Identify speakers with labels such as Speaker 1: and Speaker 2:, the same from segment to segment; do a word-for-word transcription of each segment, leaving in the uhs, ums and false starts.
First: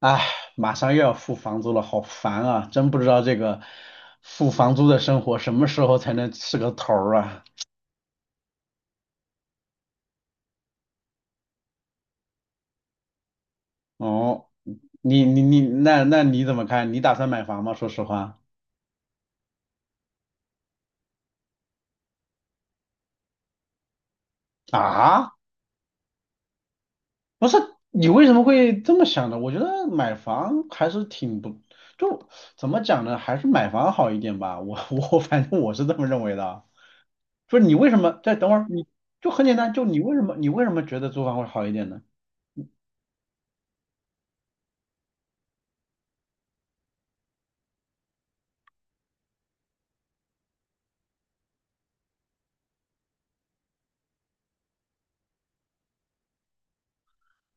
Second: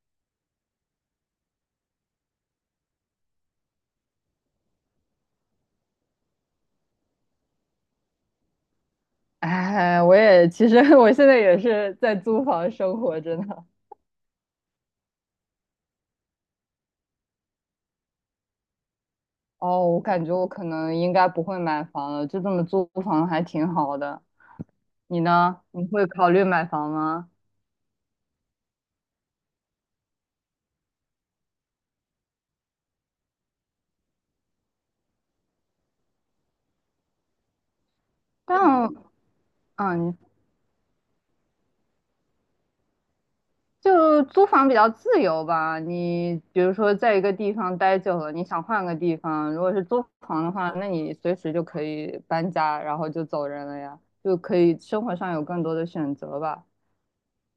Speaker 1: 哎，马上又要付房租了，好烦啊！真不知道这个付房租的生活什么时候才能是个头儿啊？
Speaker 2: 哎，我也其实 我现在也是在租房生活真的。
Speaker 1: 哦，你你你，那那你怎么看？你打算买房吗？说实话
Speaker 2: 哦，我感觉我可能应该不会买房了，就这么租房还挺好的。你
Speaker 1: 啊，
Speaker 2: 呢？你会考虑买房吗？
Speaker 1: 不是，你为什么会这么想呢？我觉得买房还是挺不，就怎么讲呢？还是买房好一点吧。我我反正我是这么认为的啊。就是你为什么？再等会
Speaker 2: 但
Speaker 1: 儿，你就很简单，就你为
Speaker 2: 嗯，
Speaker 1: 什么你为什么觉得租房会好一点呢？
Speaker 2: 就租房比较自由吧。你比如说在一个地方待久了，你想换个地方，如果是租房的话，那你随时就可以搬家，然后就走人了呀，就可以生活上有更多的选择吧。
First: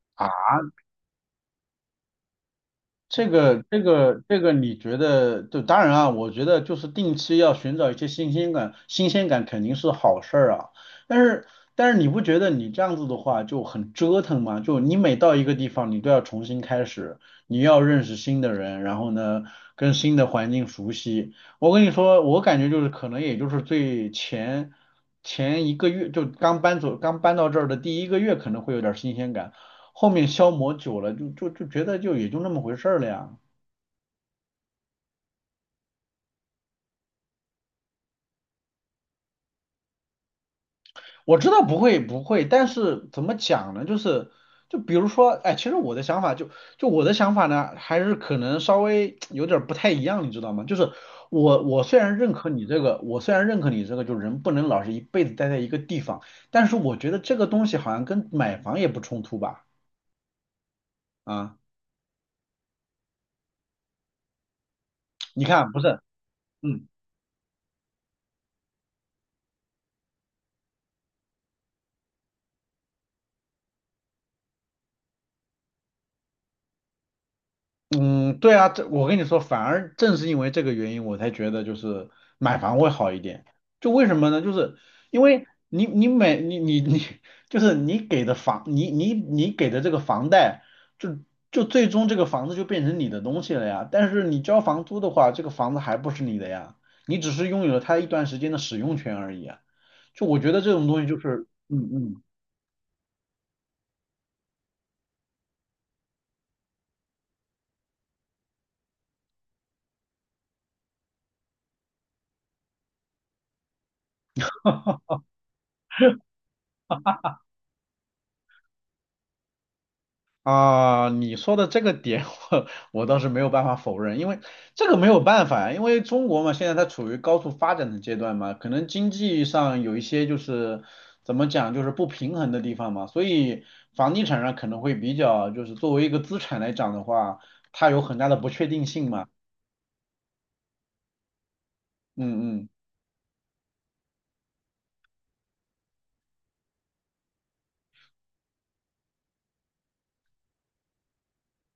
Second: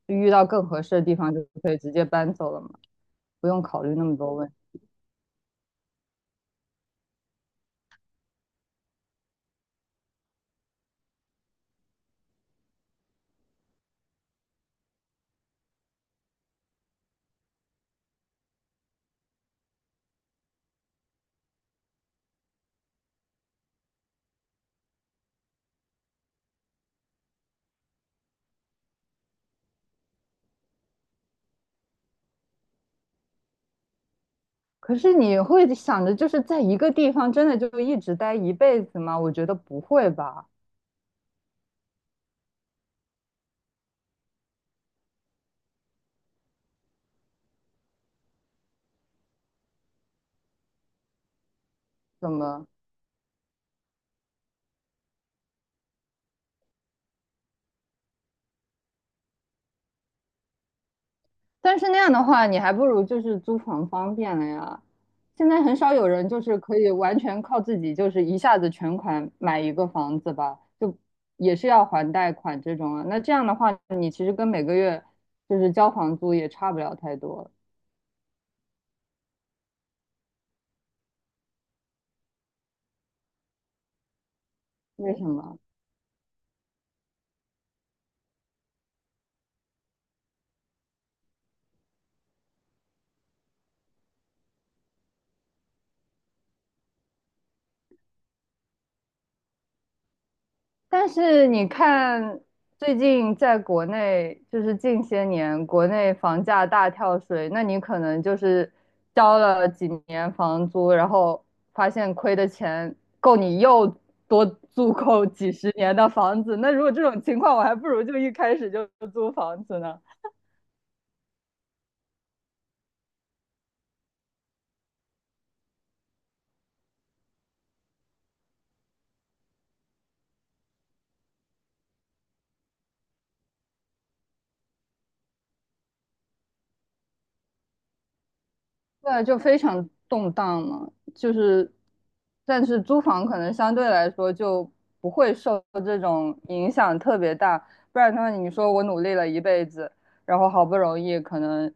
Speaker 2: 就
Speaker 1: 啊？
Speaker 2: 遇到更合适的地方，就可以直接搬走了嘛。
Speaker 1: 这
Speaker 2: 不用
Speaker 1: 个这
Speaker 2: 考虑那么
Speaker 1: 个
Speaker 2: 多
Speaker 1: 这
Speaker 2: 问
Speaker 1: 个，
Speaker 2: 题。
Speaker 1: 你觉得就当然啊，我觉得就是定期要寻找一些新鲜感，新鲜感肯定是好事儿啊。但是但是你不觉得你这样子的话就很折腾吗？就你每到一个地方，你都要重新开始，你要认识新的人，然后呢跟新的环境熟悉。我跟你说，我感觉就是可能也就是最前前一个月，就刚搬走刚搬到这儿的第一个月可能会有点儿新鲜感。后面消磨久了，就就就觉得就也就那么回事儿了呀。
Speaker 2: 可是你会想着就是在一个地方真的就一直待一辈子吗？我觉得不会吧。
Speaker 1: 我知道不会不会，但是怎么讲呢？就是就比如说，哎，其实我的想法就就我的想法呢，还是可能稍微有点儿不太一样，你知道吗？就是我我虽然认
Speaker 2: 怎
Speaker 1: 可你
Speaker 2: 么？
Speaker 1: 这个，我虽然认可你这个，就人不能老是一辈子待在一个地方，但是我觉得这个东西好像跟买房也不冲突吧？啊，
Speaker 2: 但是那样的话，你还不如就是租房方便了呀。
Speaker 1: 你
Speaker 2: 现在
Speaker 1: 看
Speaker 2: 很
Speaker 1: 不
Speaker 2: 少
Speaker 1: 是，
Speaker 2: 有人就是可
Speaker 1: 嗯。
Speaker 2: 以完全靠自己，就是一下子全款买一个房子吧，就也是要还贷款这种啊。那这样的话，你其实跟每个月就是交房租也差不了太多。
Speaker 1: 嗯，对啊，这我跟你说，反而正是因为这个原因，我才觉得就是买房会好一点。就为什么呢？就是
Speaker 2: 为
Speaker 1: 因
Speaker 2: 什
Speaker 1: 为
Speaker 2: 么？
Speaker 1: 你你买你你你，就是你给的房，你你你给的这个房贷，就就最终这个房子就变成你的东西了呀。但是你交房租的话，这个房子还不是你的呀，你只是拥有了它一段时间的使用权而已啊。就我觉得这种东西
Speaker 2: 但
Speaker 1: 就是，
Speaker 2: 是你
Speaker 1: 嗯嗯。
Speaker 2: 看，最近在国内，就是近些年国内房价大跳水，那你可能就是交了几年房租，然后发现亏的钱够你又多租够几十年的房子。那如果这种情况，我还不如就一开始就租房子呢。
Speaker 1: 啊，你说的这个点 我我倒是没有办法否认，因为这个没有办法，因为中国嘛，现在它处于高速发展的阶段嘛，可能经济上有一些就是怎么讲，就是不平衡的地方嘛，所以房地产上可能会比较，就是作为一个资产来讲的话，它有很大的不确定性
Speaker 2: 对，
Speaker 1: 嘛，
Speaker 2: 就非常动荡嘛，就是，
Speaker 1: 嗯
Speaker 2: 但
Speaker 1: 嗯
Speaker 2: 是租房可能相对来说就不会受这种影响特别大，不然的话，你说我努力了一辈子，然后好不容易可能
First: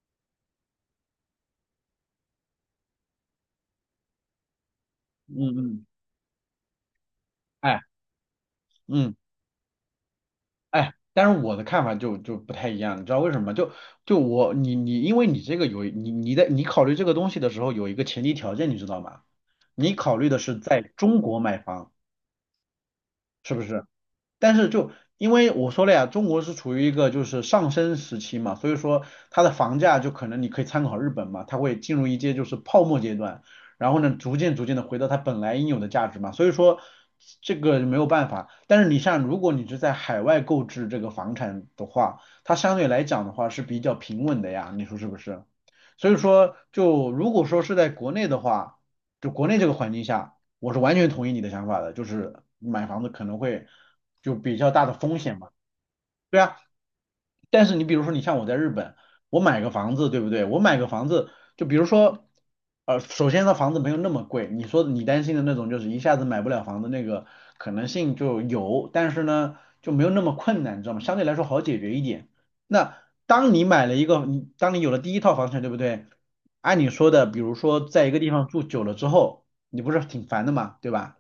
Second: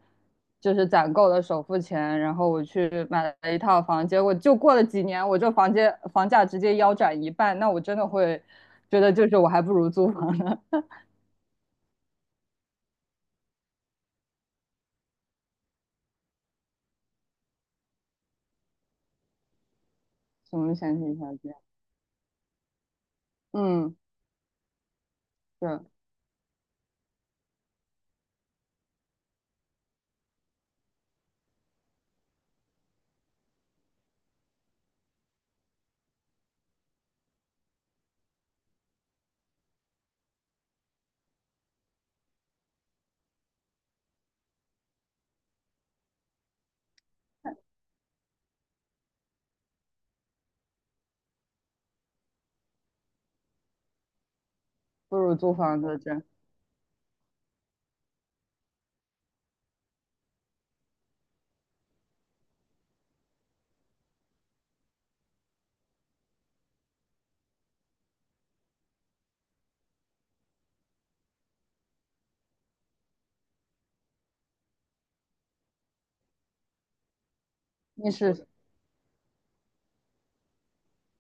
Speaker 2: 就是攒够了首付钱，然后我去买了一套房，结果就过了几年，我这
Speaker 1: 嗯
Speaker 2: 房
Speaker 1: 嗯，
Speaker 2: 间房价直接腰斩一半，那
Speaker 1: 哎，
Speaker 2: 我真的会觉得
Speaker 1: 嗯。
Speaker 2: 就是我还不如租房呢。
Speaker 1: 哎，但是我的看法就就不太一样，你知道为什么吗？就就我你你，因为你这个有你你在你考虑这个东西的时候有一个前提条件，你知道吗？你考虑的
Speaker 2: 什
Speaker 1: 是
Speaker 2: 么
Speaker 1: 在
Speaker 2: 前提
Speaker 1: 中
Speaker 2: 条
Speaker 1: 国
Speaker 2: 件？
Speaker 1: 买房，是不是？
Speaker 2: 嗯，
Speaker 1: 但是就因为我
Speaker 2: 对，
Speaker 1: 说了呀，中国是处于一个就是上升时期嘛，所以说它的房价就可能你可以参考日本嘛，它会进入一阶就是泡沫阶段，然后呢逐渐逐渐的回到它本来应有的价值嘛，所以说这个没有办法。但是你像如果你是在海外购置这个房产的话，它相对来讲的话是比较平稳的呀，你说是不是？所以说就如果说是在国内的话，就国内这个环境下。我是完全同意你的想法的，就是买房子可能会就比较大的
Speaker 2: 不
Speaker 1: 风
Speaker 2: 如
Speaker 1: 险嘛，
Speaker 2: 租房子这，
Speaker 1: 对啊，但是你比如说，你像我在日本，我买个房子，对不对？我买个房子，就比如说，呃，首先呢，房子没有那么贵。你说你担心的那种，就是一下子买不了房子那个可能性就有，但是呢，就没有那么困难，你知道吗？相对来说好解决一点。那当你买了一个，你当你有了第一套房产，对不对？按你说的，比如说在
Speaker 2: 你
Speaker 1: 一个地
Speaker 2: 是。
Speaker 1: 方住久了之后，你不是挺烦的嘛，对吧？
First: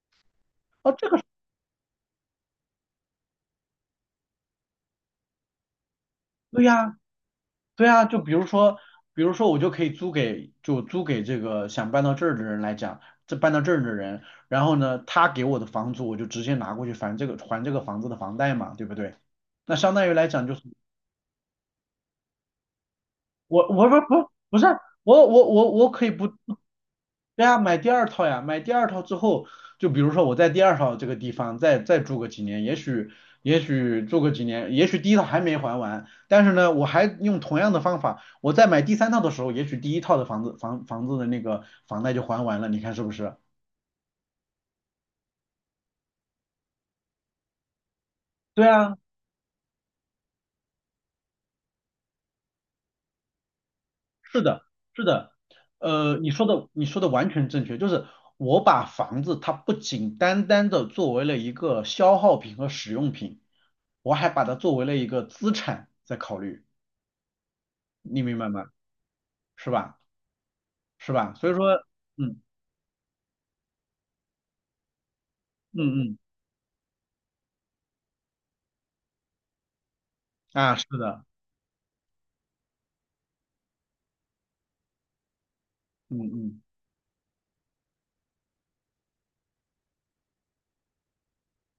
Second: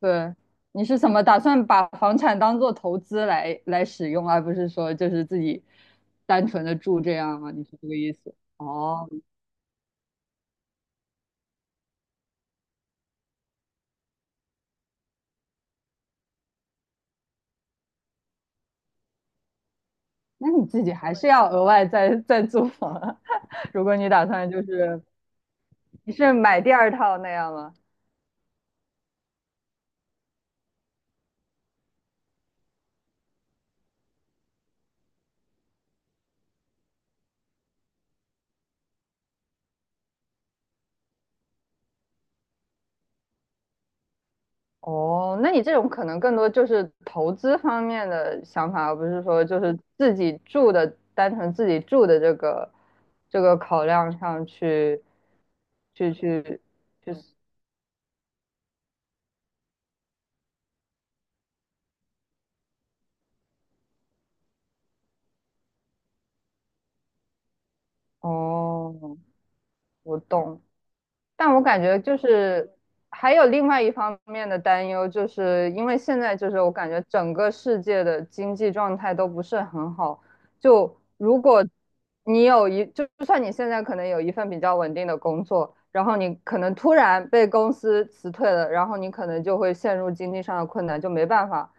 Speaker 2: 对，你
Speaker 1: 哦，
Speaker 2: 是
Speaker 1: 这
Speaker 2: 怎
Speaker 1: 个
Speaker 2: 么打算把房产当做投资来来使用，而不是说就是自己单
Speaker 1: 对
Speaker 2: 纯的
Speaker 1: 呀。
Speaker 2: 住这样吗？你是
Speaker 1: 对
Speaker 2: 这个
Speaker 1: 啊，
Speaker 2: 意
Speaker 1: 就比
Speaker 2: 思？
Speaker 1: 如说，
Speaker 2: 哦，
Speaker 1: 比如说我就可以租给，就租给这个想搬到这儿的人来讲，这搬到这儿的人，然后呢，他给我的房租我就直接拿过去还这个还这个房子的房贷嘛，对不对？那相当于来讲
Speaker 2: 那
Speaker 1: 就是
Speaker 2: 你自己还是要额外再再租房啊
Speaker 1: 我
Speaker 2: 如
Speaker 1: 我
Speaker 2: 果
Speaker 1: 不
Speaker 2: 你打
Speaker 1: 不
Speaker 2: 算
Speaker 1: 不
Speaker 2: 就
Speaker 1: 是
Speaker 2: 是
Speaker 1: 我我我我可以
Speaker 2: 你
Speaker 1: 不，
Speaker 2: 是买第二套那
Speaker 1: 对
Speaker 2: 样
Speaker 1: 啊，
Speaker 2: 吗？
Speaker 1: 买第二套呀，买第二套之后，就比如说我在第二套这个地方再再住个几年，也许也许住个几年，也许第一套还没还完，但是呢，我还用同样的方法，我在买第三套的时候，也许第一套的房子房房子的那个房贷就还完了，你看是不是？
Speaker 2: 哦，那你这种可能更多就是投资方面的
Speaker 1: 对
Speaker 2: 想法，
Speaker 1: 啊。
Speaker 2: 而不是说就是自己住的，单纯自己住的这个这个考量
Speaker 1: 是
Speaker 2: 上
Speaker 1: 的，
Speaker 2: 去
Speaker 1: 是的，
Speaker 2: 去
Speaker 1: 呃，你说
Speaker 2: 去
Speaker 1: 的你说的
Speaker 2: 去。
Speaker 1: 完全正确，就是我把房子它不仅单单的作为了一个消耗品和使用品，我还把它作为了一个资产在考虑，你明白吗？
Speaker 2: 哦，
Speaker 1: 是吧？
Speaker 2: 我懂，
Speaker 1: 是吧？所以
Speaker 2: 但我
Speaker 1: 说，
Speaker 2: 感觉就
Speaker 1: 嗯
Speaker 2: 是还有另外一方面的担忧，就是
Speaker 1: 嗯
Speaker 2: 因为
Speaker 1: 嗯，
Speaker 2: 现在就是我感觉整个世界的经济状态都不是很好。
Speaker 1: 啊，是
Speaker 2: 就
Speaker 1: 的，
Speaker 2: 如果你有一，就就算你现在可能有一份比较稳定的工作，然后
Speaker 1: 嗯
Speaker 2: 你可
Speaker 1: 嗯
Speaker 2: 能突然被公司辞退了，然后你可能就会陷入经济上的困难，就没办法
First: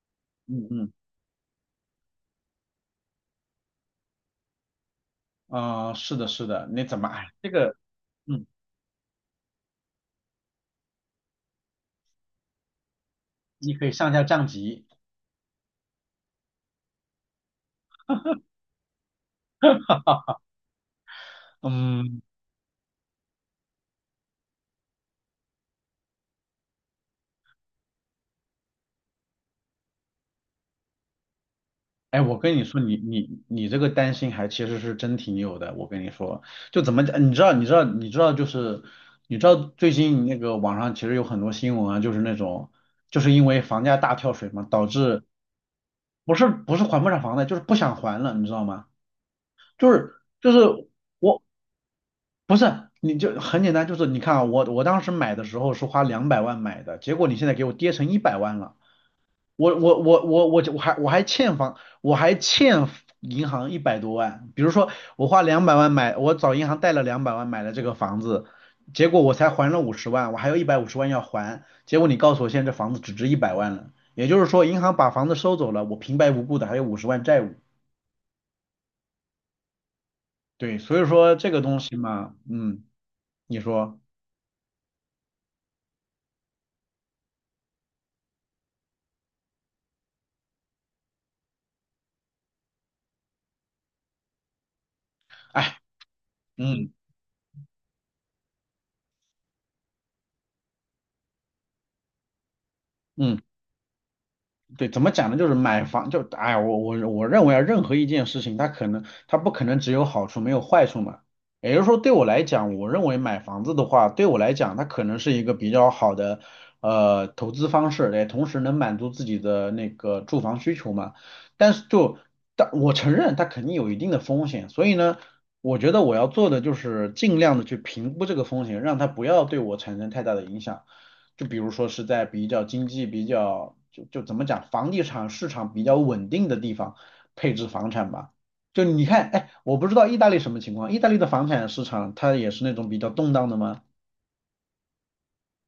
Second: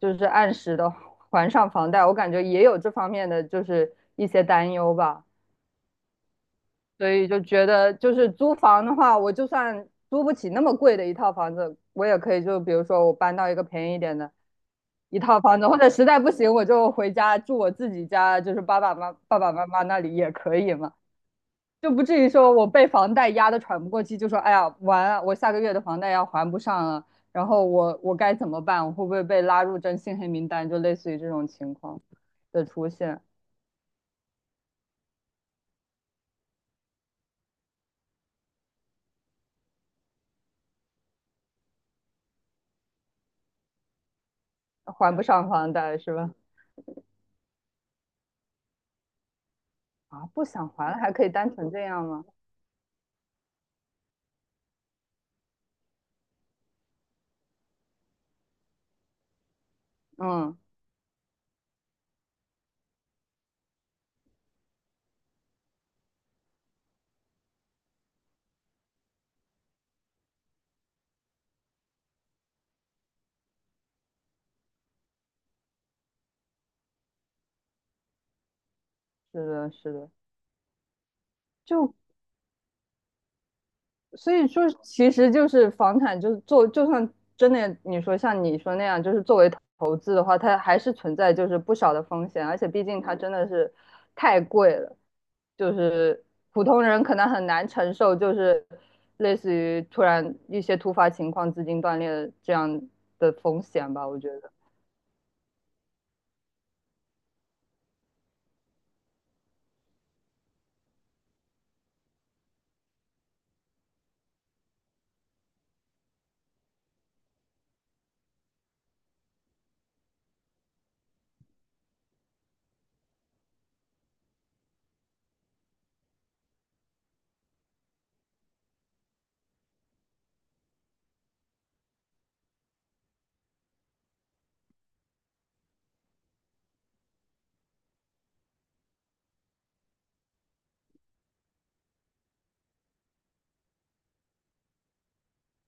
Speaker 2: 就是按
Speaker 1: 嗯
Speaker 2: 时
Speaker 1: 嗯，
Speaker 2: 的还上房贷。我感觉也有这方面的就是一些担忧吧。
Speaker 1: 啊、是的，是的，你怎么，
Speaker 2: 所以
Speaker 1: 哎，
Speaker 2: 就
Speaker 1: 这
Speaker 2: 觉
Speaker 1: 个，
Speaker 2: 得就是
Speaker 1: 嗯，
Speaker 2: 租房的话，我就算租不起那么贵的一套房子，我也可以就比如说我搬到一个
Speaker 1: 你可以
Speaker 2: 便宜一
Speaker 1: 上
Speaker 2: 点
Speaker 1: 下
Speaker 2: 的
Speaker 1: 降级，
Speaker 2: 一套房子，或者实在不行我就回家住我自己家，就是爸爸妈爸爸妈妈那里也 可以嘛，就不至
Speaker 1: 嗯。
Speaker 2: 于说我被房贷压得喘不过气，就说哎呀完了，我下个月的房贷要还不上了，然后我我该怎么办？我会不会被拉入征信黑名单？就类似于这种情况
Speaker 1: 哎，我跟你
Speaker 2: 的
Speaker 1: 说，
Speaker 2: 出
Speaker 1: 你
Speaker 2: 现，
Speaker 1: 你你这个担心还其实是真挺有的。我跟你说，就怎么讲，你知道，你知道，你知道，就是你知道最近那个网上其实有很多新闻啊，就是那种就是因为房价大跳水嘛，导
Speaker 2: 还
Speaker 1: 致
Speaker 2: 不上房贷是吧？
Speaker 1: 不是不是还不上房贷，就是不想还了，你知道吗？就是
Speaker 2: 啊，不
Speaker 1: 就
Speaker 2: 想
Speaker 1: 是
Speaker 2: 还了还可以
Speaker 1: 我
Speaker 2: 单纯这样吗？
Speaker 1: 不是你就很简单，就是你看啊，我我当时买的时候是花两百万买的，结果你现在给我跌成一百万了。我我我我
Speaker 2: 嗯，
Speaker 1: 我我还我还欠房，我还欠银行一百多万。比如说我花两百万买，我找银行贷了两百万买了这个房子，结果我才还了五十万，我还有一百五十万要还。结果你告诉我现在这房子只值一百万了，也就是说银行把房子收走了，我平白无故的还有五十万债务。
Speaker 2: 是的，是的，
Speaker 1: 对，所以说这个东
Speaker 2: 就
Speaker 1: 西嘛，嗯，你说，
Speaker 2: 所以说，其实就是房产，就是做，就算真的你说像你说那样，就是作为投资的话，它还是存在就是不少的风险，而且毕竟它真的是太贵了，就
Speaker 1: 哎，
Speaker 2: 是普通
Speaker 1: 嗯
Speaker 2: 人可能很难承受，就是类似于突然一些突发情况、资金断裂的这样的
Speaker 1: 嗯。
Speaker 2: 风险吧，我觉得。
Speaker 1: 对，怎么讲呢？就是买房，就哎呀，我我我认为啊，任何一件事情，它可能它不可能只有好处没有坏处嘛。也就是说，对我来讲，我认为买房子的话，对我来讲，它可能是一个比较好的呃投资方式，也同时能满足自己的那个住房需求嘛。但是就但我承认它肯定有一定的风险，所以呢，我觉得我要做的就是尽量的去评估这个风险，让它不要对我产生太大的影响。就比如说是在比较经济比较就就怎么讲，房地产市场比较稳定的地方配置房产吧。就你看，哎，我不知道意大利什么情况，意大利的房产市场它也是那种比较动荡的吗？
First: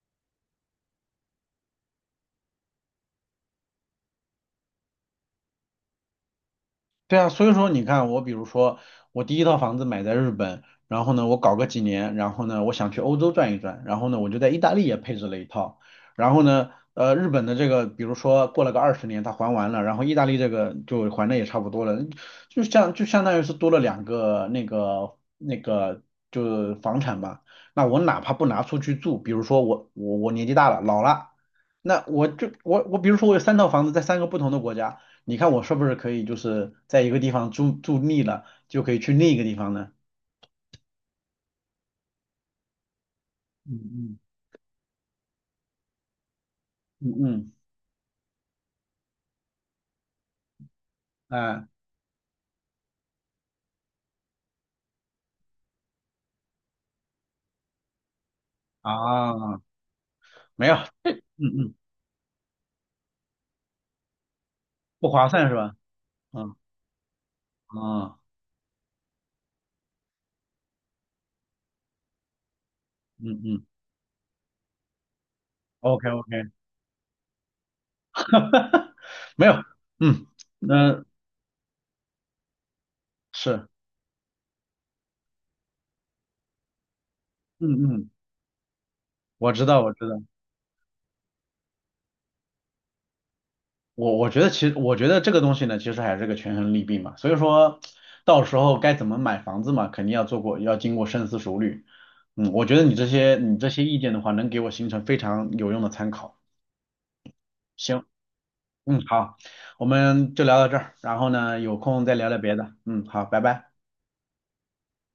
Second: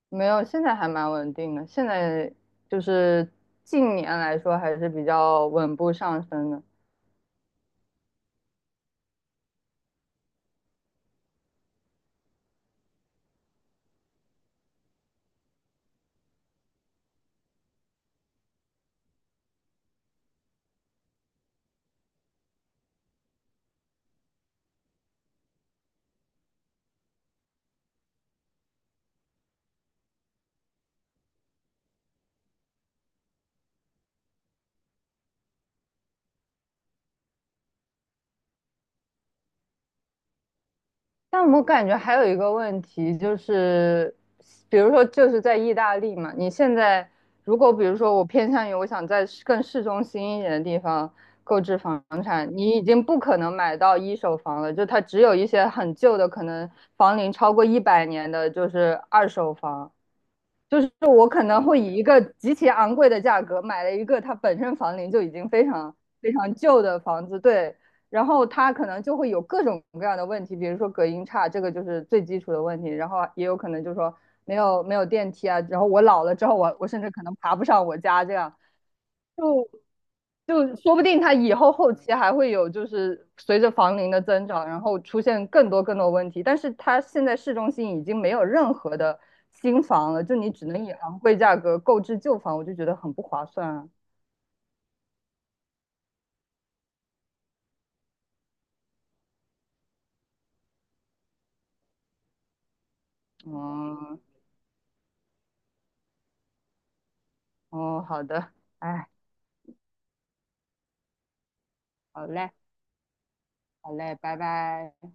Speaker 2: 没有，现在还蛮稳定的。现在就是近年来说还是比较稳步上升的。
Speaker 1: 对啊，所以说你看，我比如说，我第一套房子买在日本，然后呢，我搞个几年，然后呢，我想去欧洲转一转，然后呢，我就在意大利也配置了一套，然后呢，呃，日本的这个，比如说过了个二十年，它还完了，然后意大利这个就还的也差不多了，就像就相当于是多了两个那个那个就是房产吧，那我哪怕不拿出去住，比如说我我我年纪大了，老了。那我就我我比如说我有三套房子在三个不同的国家，你看我是不是可以就是在一个地方住住腻了，就可以去另一个地方呢？
Speaker 2: 但我感觉还有一个问题就是，
Speaker 1: 嗯
Speaker 2: 比如说就是在意大利嘛，你现在
Speaker 1: 嗯嗯，
Speaker 2: 如果比如说我偏向于我想在市更市中心一点的地方
Speaker 1: 嗯，
Speaker 2: 购
Speaker 1: 哎
Speaker 2: 置房产，你已经不可能买到一手房了，就它只有一些很旧的，可能房龄超过一百年的，就是二手
Speaker 1: 啊，
Speaker 2: 房。
Speaker 1: 没有，
Speaker 2: 就是
Speaker 1: 嗯
Speaker 2: 我可能
Speaker 1: 嗯，
Speaker 2: 会以一个极其昂贵的价格买了一个它本身房
Speaker 1: 不
Speaker 2: 龄就
Speaker 1: 划
Speaker 2: 已
Speaker 1: 算
Speaker 2: 经
Speaker 1: 是
Speaker 2: 非
Speaker 1: 吧？
Speaker 2: 常非常
Speaker 1: 嗯
Speaker 2: 旧的房子，对，
Speaker 1: 啊，
Speaker 2: 然后它可能就会有各种各样的问题，比如说隔音差，这个就是最基础的问题，然后
Speaker 1: 嗯
Speaker 2: 也有
Speaker 1: 嗯
Speaker 2: 可能就是说没有没有电梯啊，然后我
Speaker 1: ，OK
Speaker 2: 老
Speaker 1: OK，
Speaker 2: 了之后我我甚至可能爬不上我家这样，
Speaker 1: 没有，
Speaker 2: 就
Speaker 1: 嗯，
Speaker 2: 就说不
Speaker 1: 那、
Speaker 2: 定它以后后期还会有，就是随
Speaker 1: 是，
Speaker 2: 着房龄的增长，然后出现更多更多问题。但是它现在市
Speaker 1: 嗯
Speaker 2: 中心已
Speaker 1: 嗯，
Speaker 2: 经没有任何的
Speaker 1: 我知道
Speaker 2: 新
Speaker 1: 我知
Speaker 2: 房
Speaker 1: 道。
Speaker 2: 了，就你只能以昂贵价格购置旧房，我就觉得很不划算啊。
Speaker 1: 我我觉得其实我觉得这个东西呢，其实还是个权衡利弊嘛。所以说，到时候该怎么买房子嘛，肯定要做过，要经过深思熟虑。嗯，我觉得你这些你这些意见
Speaker 2: 嗯，
Speaker 1: 的话，能给我形成非常有用的参考。
Speaker 2: 哦，
Speaker 1: 行，
Speaker 2: 好的，
Speaker 1: 嗯，
Speaker 2: 哎，
Speaker 1: 好，我们就聊到这儿，然后呢，有空再
Speaker 2: 好
Speaker 1: 聊聊
Speaker 2: 嘞，
Speaker 1: 别的。嗯，好，拜拜。
Speaker 2: 好嘞，拜拜。